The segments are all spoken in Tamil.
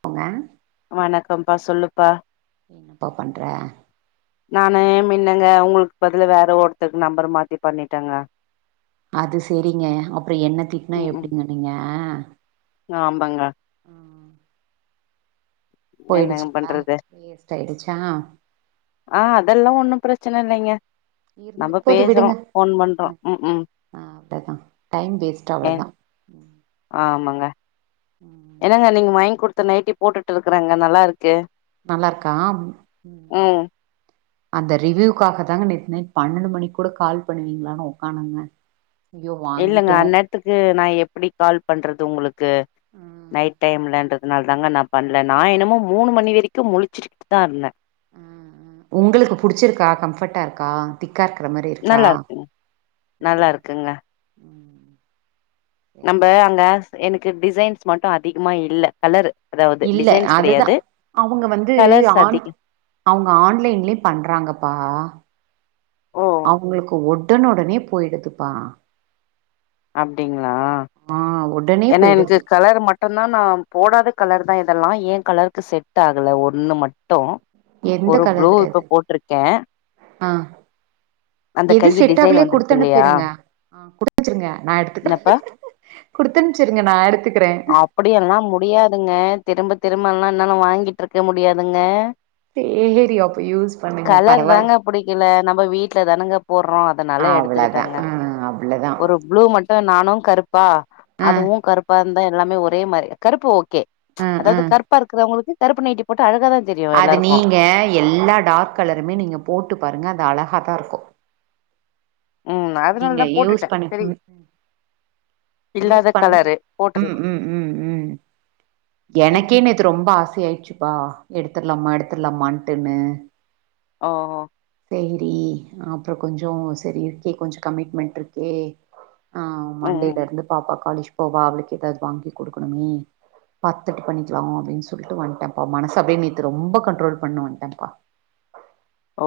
போங்க வணக்கம்ப்பா, சொல்லுப்பா என்னப்பா பண்ற நானு மின்னங்க உங்களுக்கு பதில வேற ஒருத்தருக்கு நம்பர் மாத்தி பண்ணிட்டங்க அது சேரிங்க, அப்பறோ என்ன திட்டினா ம் ம் எப்டிங்க நீங்க ஆமாங்க ம் என்னங்க போயிடுச்சுங்களா பண்றது வேஸ்ட் ஆயிடுச்சா ஆ அதெல்லா ஒண்ணு பிரச்சன இல்லைங்க, நம்ம இருந்துட்டு போது பேசுறோ விடுங்க ஃபோன் பண்றோ ம், ம் ஆ, அவ்ளோதா டைம் வேஸ்ட்டு ஏ அவ்ளோதா ம் ஆமாங்க ம் என்னங்க நீங்க வாங்கி குடுத்த நைட்டி போட்டுட்டு இருக்கறங்க நல்லா இருக் நல்லா இருக்கா, ம், ம் அந்த ரிவியூக்காக தாங்க நேத்து நைட்டு பன்னெண்டு மணிக்கு கூட கால் பண்ணுவீங்களானு ஒக்காந்துனுருந்தே இல்லைங்க அந்நேரத்துக்கு நா எப்டி கால் பண்றது உங்ளுக்கு ம் நைட் டைம்லன்றதுனாலதாங்க நா பண்ணல நா என்னமோ மூணு மணி வரைக்கு முழிச்சுக்கிட்டுதா இருந்தே ஆ ஆ உங்களுக்கு புடிச்சிருக்கா? கம்ஃபர்ட்டா இருக்கா? திக்காருக்குற மாரி இருக்கா நல்லாருக்குங்க, ம் நல்லாருக்குங்க ம் நம்ப சேரி அங்க எனக்கு டிசைன்ஸ் மட்டு அதிகமா இல்ல, கலரு இல்ல, அதுதா அவுங்க வந்து கலர்ஸ் ஆன் அதிக அவுங்க ஆன்லைன்லயு பண்றாங்கப்பா ஓ அவுங்களுக்கு ஓடன் ஒடனே போயிடுதுப்பா அப்படிங்களா ஆ ஒ ஏன்னா எனக்கு கலர் மட் மட்டுந் நா போடாத கலர் தா இதெல்லா ஏ கலருக்கு செட் ஆகுல ஒண்ணு மட்டு எந்த ஒரு ப்ளூ கலரு அது இப்போ போட்ருக்கே ஆ அந்த எது கையி டிசைன் செட்டாகலேயோ வந்திருக்கு இல்லையா குடுத்தனுப்பிருங்க ஆ குடுத்துருங்க நா எடுத்துக்கிறே என்னப்பா குடுத்தனுப்பிச்சுருங்க நா எடுத்துக்கிறே அப்படியெல்லா முடியாதுங்க திரும்ப திரும்பெல்லா என்னால வாங்கிட்ருக்க முடியாதுங்க சேரி அப்ப யூஸ் பண்ணுங்க கலர் பரவால்ல தாங்க புடிக்கல நம்ம வீட்டுல தானங்க போடுறோ அதனால அவ்ளதான் எடுத்துக்கிட்டேங்க ஆ அவ்ளதான் ஒரு ப்ளூ மட்டு நானுப கருப்பா ஆ அதுவு கருப்பாருந்தா எல்லாமே ஒரே மாரி கருப்பு ஓக்கே ம்ச் ஆ ஆ அதாவது கருப்பா இருக்குறவுங்களுக்கு கருப்பு நைட்டி போட்டா அழகா தா அது நீங்க எல்லா டார்க் கலருமே நீங்க போட்டு பாருங்க அது அழகா தா இருக்கு ம் நீங்க அதனாலதா யூஸ் போட்டுட்டே சரி பண்ணிப்போமே யூஸ் இல்லாத பண் கலரு உம் போட்டுர்லா உம் உம் உம் இல் எனக்கே நேத்து ரொம்ப ஆசையாயிடுச்சுப்பா எடுத்துடலாமா எடுத்துடலாமான்ட்டுன்னு ஆ ஆ சேரி அப்புறோ கொஞ்சு சேரி இருக்கே கொஞ்சு கமிட்மெண்ட் இருக்கே ஆ ம் மண்டேலருந்து பாப்பா காலேஜ் போவா அவளுக்கு எதாவது வாங்கி கொடுக்கணுமே பாத்துட்டு பண்ணிக்கலாமோ அப்டின்னு சொல்லிட்டு வட்டன்ப்பா மனச அப்படியே நேத்து ரொம்ப கண்ட்ரோல் பண்ணிட்டு வன்டேன்ப்பா ஓ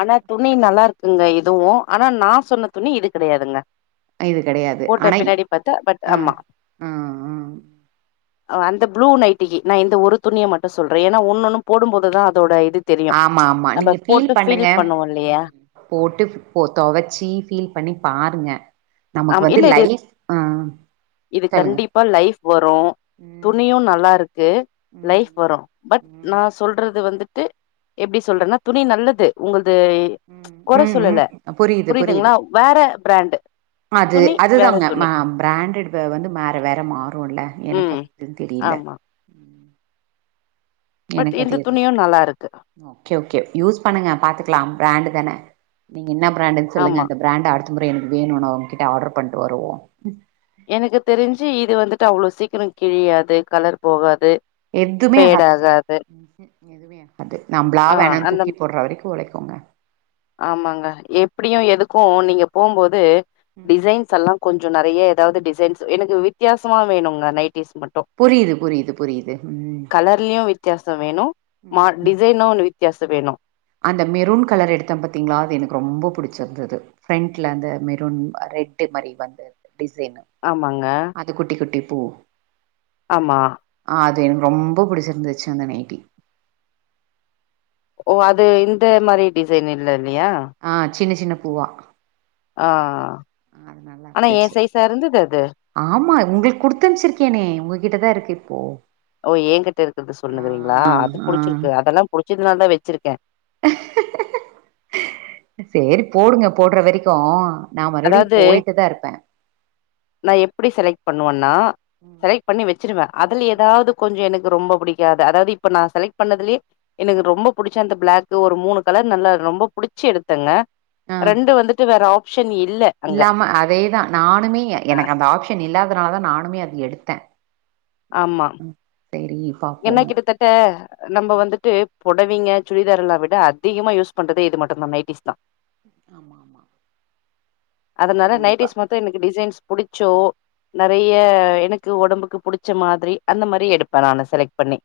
ஆனா துணி நல்லாருக்குங்க இதுவு ஆனா நா சொன்ன துணி இது கெடையாதுங்க இது கெடையாது போட்ட அண பின்னாடி பாத்தா பட் ஆ ஆமா ஆ ஆ அந்த ப்ளூ நைட்டிக்கு நா இந்த ஒரு துணிய மட்டு சொல்றே ஏன்னா ஒன்னு ஒன்னு போடும் போதுதா அதோட இது தெரியு ஆமா ஆமா நம்ம நீங்க போட்டு ஃபீல் பண்ணுங்க பண்ணுவோ இல்லையா போட்டு போ தொவச்சி ஃபீல் பண்ணி பாருங்க நமக்கு ஆமா வந்து இல்ல இது லைப் ஆ சொல்லுங்க அப்ப லைஃப் வரு ம் துணியு நல்லாருக்கு லைஃப் ம் வரு பட் ம் நா சொல்றது வந்துட்டு எப்டி ம் சொல்றேன்னா துணி நல்லது உங்கள்து ம்ச் ம் கொற ம் ம். சொல்லல புரியுது புரியுது புரியுதுங்களா வேற பிராண்டு அது துணி வேற அதுதாங்க ம துணி. பிராண்டட்டு வந்து வேற வேற மாறுல எனக்கு ம். அது எதுன்னு தெரியல ஆமா. ம் பட் இந்த துணியு நல்லாருக்கு ஓக்கே ஓக்கே யூஸ் பண்ணுங்க பாத்துக்கலா பிராண்டு தான நீங்க என்ன பிராண்டுன்னு சொல்லுங்க ஆமா. அந்த பிராண்டு அடுத்த முறை எனக்கு வேணும்னு நா அவுங்கிட்ட ஆர்டர் பண்ணிட்டு வருவோ எனக்கு தெரிஞ்சு இது வந்துட்டு அவ்ளோ சீக்கிரோ கிழியாது கலர் போகாது எதுமே ஃபேட் ஆகாதுங்க ஆகாது. ம் எதுமே ஆகாது நம்பளா ஆ வேணாம்னு அந்த தூக்கி போடுற வரைக்கு ஒழைக்குங்க ஆமாங்க எப்டியு எதுக்கு நீங்க போம்போது ம் டிசைன்ஸ் எல்லா கொஞ்சு நெறையா எதாவது டிசைன்ஸ் எனக்கு வித்தியாசமா வேணுங்க நைட்டிஸ் மட்டு புரியுது புரியுது புரியுது ம் கலர்லயு வித்தியாசோ வேணு மா ம் ம். டிசைனு வித்தியாசோ வேணு அந்த மெரூன் கலர் எடுத்தே பாத்திங்களா அது எனக்கு ரொம்ப புடிச்சிருந்தது ஃப்ரண்ட்ல அந்த மெரூன் ரெட்டு் மாரி வந்த டிசைனு ஆமாங்க அது குட்டி குட்டி பூ ஆமா ஆ அது எனக்கு ரொம்ப புடிச்சிருந்துச்சு அந்த நைட்டி ஓ அது இந்த மாரி டிசைன் இல்ல இல்லையா ஆ சின்ன சின்ன பூவா ஆ ஆ அது நல்லா ஆனா ஏ இருந்துச்சு சைசா இருந்தது அது ஆமா உங்களுக்கு குடுத்தனுச்சிருக்கேனே உங்ககிட்டதா இருக்கு இப்போ ஓ ஏன்கிட்ட இருக்குறது சொல்லுனுக்குறீங்களா ஆ அது ஆ புடிச்சிருக்கு அதெல்லா புடிச்சதுனால தா வச்சுருக்கே சேரி போடுங்க போடுற வரைக்கு நா மறுபடியு அதாவது போயிட்டு தா இருப்பே நா எப்புடி செலக்ட் பண்ணுவேன்னா செலக்ட் பண்ணி வச்சிருவே அதுல ஏதாவது கொஞ்சோ எனக்கு ரொம்போ புடிக்காது அதாவது இப்ப நா செலக்ட் பண்ணதுலயே எனக்கு ரொம்போ புடிச்சா அந்த பிளாக்கு ஒரு மூணு கலர் நல்லா ரொம்ப புடிச்சு எடுத்தங்க ஆ ரெண்டு வந்துட்டு வேற ஆப்ஷன் இல்ல அங்க இல்லாம அதேதா நானுமே எனக்கு அந்த ஆப்ஷன் இல்லாதனால தா நானுமே அத எடுத்தே ஆமா சேரி பாப்போ என்ன கிட்டத்தட்ட நம்ம வந்துட்டு பொடைவைங்க சுடிதாரல்லா விட அதிகமா யூஸ் பண்றதே இது மட்டு தா நைட்டிஸ் தா ஆமா ஆமா அதனால கண்டிப்பா நைட்டீஸ் மட்டு எனக்கு டிசைன்ஸ் புடிச்சோ நறைய எனக்கு ஒடம்புக்கு புடிச்ச மாதிரி அந்த மாதிரி எடுப்பே நா செலக்ட் பண்ணி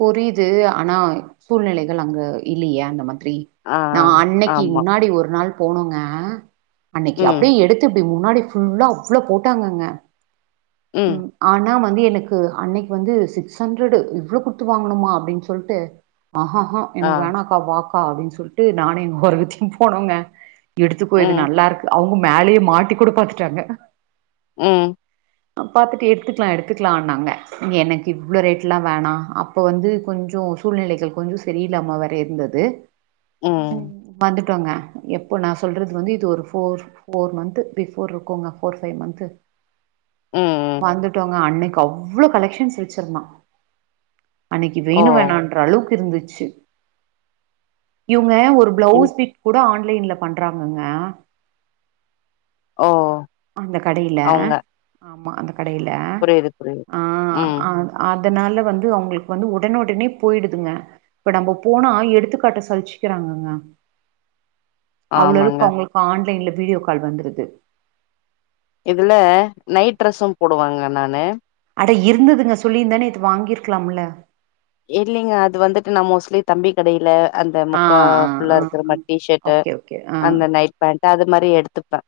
புரியுது ஆனா சூழ்நெலைகள் அங்க இல்லையே அந்த மாதிரி ஆ நா அன்னைக்கி ஆமா. முன்னாடி ஒரு நாள் போனோங்க அன்னைக்கி ம். அப்புடியே எடுத்து இப்புடி முன்னாடி ஃபுல்லா அவ்ளோ போட்டாங்கங்க ம் ஆனா வந்து எனக்கு அன்னைக்கி வந்து சிக்ஸ் ஹண்டரு இவ்ளோ குத் த்து வாங்கணுமா அப்புடின்னு சொல்ட்டு ஆஹாஹா ஆ. எனக்கு வேணா க்கா வாக்கா அப்புடின்னு சொல்லிட்டு நானு எங்க ஒரவத்தியு போனோங்க எடுத்துக்கோ இது ம். நல்லாருக் அவுங்க மேலையே மாட்டி கூட பாத்துட்டாங்க ம் பாத்துட்டு எடுத்துக்கலா எடுத்துக்கலான்னாங்க எனக்கு இவ்ளோ ரேட்லா வேணா அப் இப்ப வந்து கொஞ்சோ சூழ்நிலைகள் கொஞ்சோ சரியில்லாம வேற இருந்தது ம். வந்துட்டோங்க எப்போ நா சொல்றது வந்து இது ஒரு ஃபோர் ஃபோர் மந்த் பிஃபோர் இருக்குங்க ஃபோர் ஃபைவ் மந்த்து ம். வந்துட்டோங்க அன்னைக்கி அவ்ளோ கலெக்க்ஷன்ஸ் வச்சிருந்தா அன்னைக்கி ஓ! வேணு வேணான்ற அளவுக்கு இருந்துச்சு இவுங்க ஒரு ம். பிளௌஸ் பீட் கூட ஆன்லைன்ல கூட பண்றாங்கங்க ஓ அந்த கடையில அவங்க. ஆமா அந்த கடையில புரியுது, புரியுது. ஆ ம். அங் அதனால வந்து அவுங்களுக்கு வந்து ஒடனே ஒடனே போயிடுதுங்க இப்ப நம்ம போனா எடுத்துக்காட்ட சழிச்சுக்குறாங்கங்க அவ்ளுகளுக்கு ஆமாங்க. அவுங்குளுக்கு ஆன்லைன்ல வீடியோ கால் வந்துருது இதுல நைட் ட்ரெஸ்சு போடுவாங்க நானு அட இருந்ததுங்க சொல்லிருந்தே நேத்து வாங்கிருக்குலாம்ல்ல இல்லலைங்க அது வந்துட்டு நா மோஸ்ட்லி தம்பி கடையில அந்த ஆ முக்கா ஆ ஃபுல்லா ஆ இருக்கிற ஆ மாரி டீ ஷர்ட்டு ஓகே ஓகே ஆ அந்த நைட் பேண்ட்டு அது மாரி எடுத்துப்பே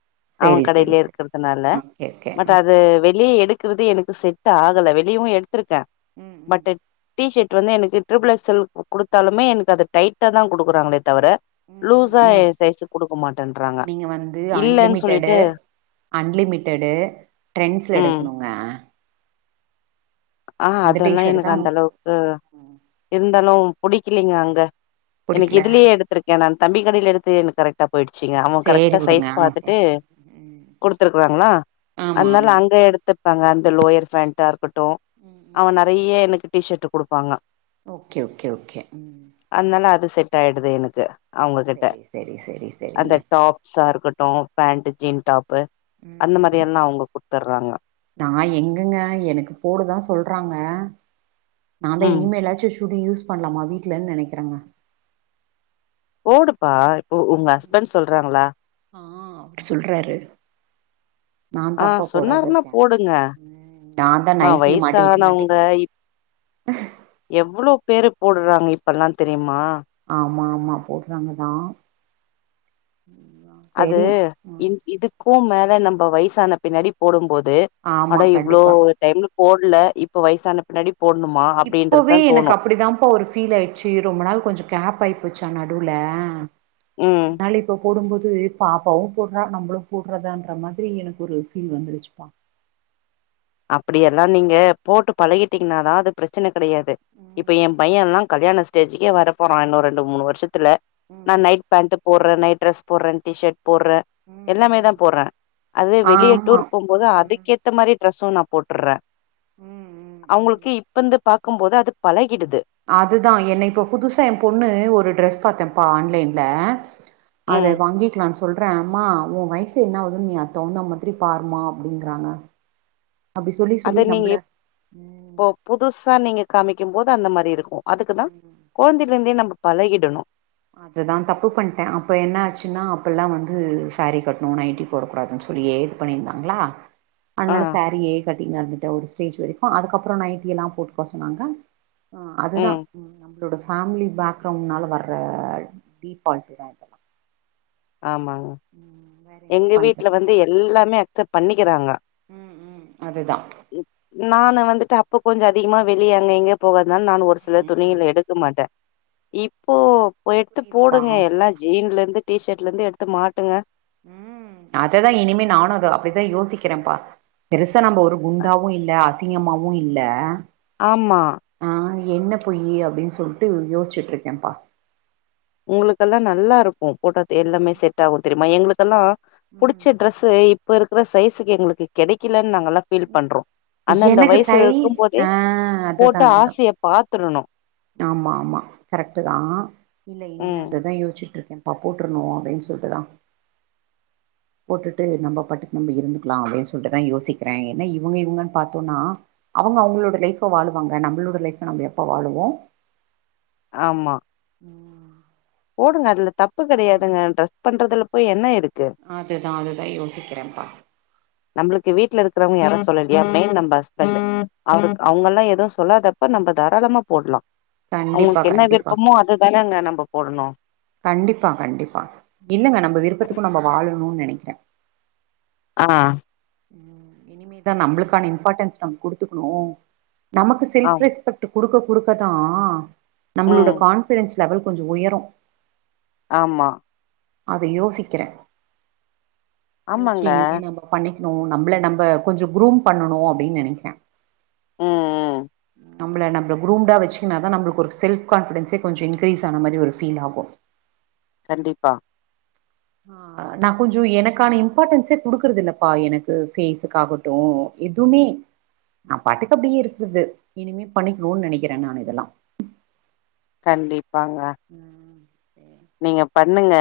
அவ சேரி சேரி கடையிலே சேரி இருக்கிறதுனால ஓகே ஓகே பட் அது வெளிய எடுக்குறது எனக் செட் ஆகல வெளியு எடுத்திருக்கே ம் ம் பட்டன் டி ஷர்ட் வந்து எனக்கு ட்ரிபி எக்ஸ் எல் குடுத்தாலுமே எனக்கு அது டைட்டா தா குடுக்குறாங்களே தவிர ம் ம் லூஸா எ ம் சைஸுக் குடுக்க மாட்டேன்றாங்க நீங்க இல்லன் சொல்லீட்டு அன்லிமிட்டேடு ட்ரெண்ட்ஸ்ல ம் எடுக்குணுங்க ஆ அந்த டி அதெல்லா ஷர்ட் எனக்கு தா அந்த உங்களுக்கு அளவுக் கு ம் இருந்தாலு புடிக்கிலிங்க அங்க எனக்கு புடிக்கல இதுலயே எடுத்துருக் கே நா தம்பி கடைய்ல எடுத்து எனக் கரெக்டா போயிடுச்சிங்க அவ சேரி கரெக்டா விடுங்க சைஸ் ஆமா பாத்துட்டு ம் குடுத்துருக்குறாங்ளா ஆமா அதனால ஆமா அங்க எடுத்துப்பங்க அந்த லோயர் பேண்டா இருக்கட்டு ம் அவ ம் நெறைய எனக்கு டி ஷர்ட்டு குடுப்பாங்க ஓகே ஓகே ஓகே ம் அதனால அது செட்டாயிடுது எனக்கு செரி செரி செரி செரிங்க ச இருக்கட்டு பேண்டு ஜீன் டாப்பு ம் அந்த மாரி ம் எல்லா அவுங்க குடுத்தறாங்க நா எங்கங்க எனக்கு போடுதா சொல்றாங்க நா தா ம் இனிமேல்லாச்சு சுடி யூஸ் பண்ணலாமா வீட்லன் நெனைக்கிறங்க போடுப்பா இப்போ உங்க ஹஸ்பண்ட் சொல்றாங்ளா ஆ சொல்றாரு நா ஆ தாப்பா போடாது சொன்னாருன்னா இருக்கே போடுங்க ம் நா தா மா நைட்டிய மாட்டிட்டு வய்சானவங்க மாட்டிட்டு எவ்ளோ பேரு போட்றாங்க இப்பல்லா தெரிய்மா ஆமாமா போட்றாங்க தா அது இ இதுக்கு மேல நம்ம வயசான பின்னாடி போடும்போது ஆமா அட இவ்ளோ கண்டிப்பா டைம்ல போட்ல இப்ப வயசான பின்னாடி போட்ணுமா இப்போவே அப்டின்றதுதா எனக்கு தோணு அப்டிதாப்ப ஒரு ஃபீல் ஆயிட் சீ ரொம்ப நாள் கொஞ்ச கேப்பாய் போச்சா நடுவுல ம் ஆனாலு இப்ப போடும்போது பாப்பாவு போட்றா நம்ளு போட்றதான்ற மாதிரி எனக்கு ஒரு ஃபீல் வந்துருச்சுப்பா அப்டியெல்லா நீங்க போட்டு பழகிட்டிங்ன்னாதா அது பிரச்சன கெடையாது இப்ப எ ம் பைய்யல்லா கல்யாண ஸ்டேஜுக்கே வரப்போறா இன்னு ரெண்டு மூணு வருஷத்துல நா ம் நைட் பேண்ட் போட்றே நைட் ட்ரெஸ் போட்றே டி ஷர்ட் போட்றே ம் எல்லாமே தா ம் போட்றே அது வெளிய ஆமா டூர் போம்போது ம் அதுக்கேத்த மாரி டிரெஸ்ஸு நா போட்டுறே ம் ம் ம் அவ்ங்களுக்கு இப்ப இந்த பாக்கும்போது அது பழகிடுது அதுதா என்ன இப்ப புதுசா எ பொண்ணு ஒரு ட்ரெஸ் பாத்தேப்பா ஆன்லைன்ல அத ம் வாங்கிக்கலான் சொ சொல்றே அம்மா உ வய்சு என்ன ஆகுதுன் நீ அத்தகுந்த மாதிரி பாருமா அப்டிங்கறாங்க அப்டி சொல்லி அப்ப சொல்லி நீங்க நம்மள எப் இப்போ ம் புதுசா நீங்க காமிக்கும்போது அந்த மாரி இருக்கு அதுக்கு தா ம் கொழந்தைலருந்தே நம்ம பழகிடணு அதுதா தப்பு பண்ட்டே அப்ப என்னாச்சுன்னா அப்பல்லா வந்து சேரி கட்ணு நைட்டி போடக்க கூடாதுன்னு சொல்லியே இது பண்ணியிருந்தாங்ளா அதனால ஆ சோரீயே கட்டி நடந்துட்ட ஒரு ஸ்டேஜ் வரைக்கு அதுக்கப்றோ நைட்டி எல்லா போட்டுக்கோ சொன்னாங்க ஆ அதுதா ம் நம்மளோட ஃபேமிலி பேக்கிரவுண்ட்னால வர்ற டீ ஃபால்ட் தா ஆமாங்க ம் வேற என்ன எங்க வீட்ல பண்றதுப்பா வந்து எல்லாமே அக்செப்ட் பண்ணிக்கிறாங்க அதுதா நானு வந்துட்டு அப்ப கொஞ்சோ அதிகமா வெளிய அங்க இங்க போகாதுனால நா ஒரு சில ம் ம் துணிகள எடுக்க மாட்டே இப்போ எடுத்து புரியுதுப்பா போடுங்க எல்லா ஜீன்ல இருந்து டீஷர்ட்ல இருந்து எடுத்து மாட்டுங்க ம் அததா இனிமே நானு அப்படிதா யோசிக்கிறேன்ப்பா பெருசா நம்ம ஒரு குண்டாவு இல்ல அசிங்கமாவு இல்ல ஆமா ஆ என்ன பொயி அப்டின்னு சொல்ட்டு யோசிச்சுட்டு இருக்கேன்ப்பா உங்களுக்கெல்லா நல்லா இருக்கு போட்டத்து எல்லாமே செட் ஆகு தெரியுமா எங்களுக்கெல்லா ம் புடிச்ச ட்ரெஸ்சு இப்ப இருக்கிற சைஸுக்கு எங்களுக்கு கிடைக்கலன் நாங்கள்ளா ஃபீல் பண்றோ அந்தந்த எனக்கு சை வயசுல இருக்கும் போதே ஆ அதுதா போட்டு அதுதா ஆசைய பாத்துறணு ஆமா ஆமா கரெக்டு தா இல்ல இனிமே ம் அத தா யோசிச்ட்ருக்கே அப்ப போட்ரணு அப்டின்னு சொல்ட்டு தா [inaudible] போட்டுட்டு நம்ம பாட்டுக்கு நம்ம இருந்துக்லா அப்டின்னு சொல்ட்டுதா யோசிக்கிற ஏன்னா இவுங்க இவுங்கன் பார்த்தோனா அவுங்க அவுங்களோட லைஃப் வாழுவாங்க நம்மளோட லைஃப்ப நம்ம எப்ப வாழுவோ ஆமா [inaudible] போடுங்க அதுல தப்பு கடையாதுங்க ட்ரெஸ்ட் பண்றதுல போய் என்ன இருக்கு அது தா அது தா யோசிக்கிறன்பா நம்மளுக்கு வீட்ல இருக்கிறவங்க யாரு சொல்லல என் மெயின் நம்ம ஹஸ்பண்ட் அவரு அவுங்கள்ளா எதுவு சொல்லாதப்ப நம்ம தாராளமா போட்லா கண்டிப்பா அவுங்களுக்கு என்ன கண்டிப்பா விருப்பமோ அதுதானங்க நம்ம போடணு கண்டிப்பா கண்டிப்பா இல்லங்க நம்ம விருப்பத்துக்கு நம்ம வாழணுனு நெனைக்ற ஆ இனிமேதா நம்மளுக்கான இம்பார்ட்டன்ஸ் நம் குடுத்துக்கணு நமக்கு செல்ப் ஆம் ரெஸ்பெக்ட் டு குடுக்க குடுக்க தா நம்மளோட ம் கான்பிடன்ஸ் லெவல் கொஞ்ச உயரும் ஆமா அத யோசிக்கிற யோய்சி ஆமாங்க இனிமே நம்ம பண்ணிக்ணு நம்மள நம்ம கொஞ்ச குரூம் பண்ணணு அப்டின்னு நினைக்கிற ஆ ஆ நம்மள நம்ம குரூம்டா வச்சுக்கினாதா நம்மளுக்கு ஒரு செல்ஃப் கான்பிடன்ஸே கொஞ்சோ இன்கிரீஸ் ஆன மாரி ஒரு ஃபீல் ஆகு கண்டிப்பா ஆ நா கொஞ்சோ எனக்கான இம்பார்ட்ன்ஸே குடுக்குறது இல்லப்பா எனக்கு பேஸுக்காகு எதுவுமே நா பாட்டுக்கு அப்டியே இருக்குது இனிமே பண்ணிக்கணு நனைக்கிற நா இதெல்லா கண்டிப்பாங்க [inaudible] நீங்க பண்ணுங்க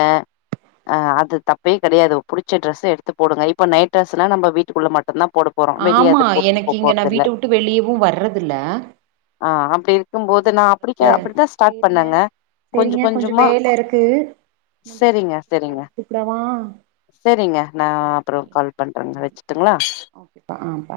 ஆ அது தப்பே கடையாது புடிச்ச டிரெஸ்ஸ எடுத்து போடுங்க இப்ப நைட் ட்ரெஸ்ஸுலா நம்ப வீட்டுக்குள்ள மட்டுந்தா போட போறோ வெளிய ஆமா அது போட்டுட்டு எனக்கு போ இங்க நா போறதில்ல வீட்ட விட்டு வெளியவு வர்றதில்ல ஆ அப்டி இருக்கும் ஆ, போது நா அப்டி தா அப்டிதா ஸ்டார்ட் சேரிங்க பண்ணங்க கொஞ்ச கொஞ்சமா இருக்கு முடிச்சிட்ட கா கூப்டவா சேரிங்க நா அப்ரோ கால் பண்றேங்க வச்சுட்டுங்களா ப்ப ஆ பா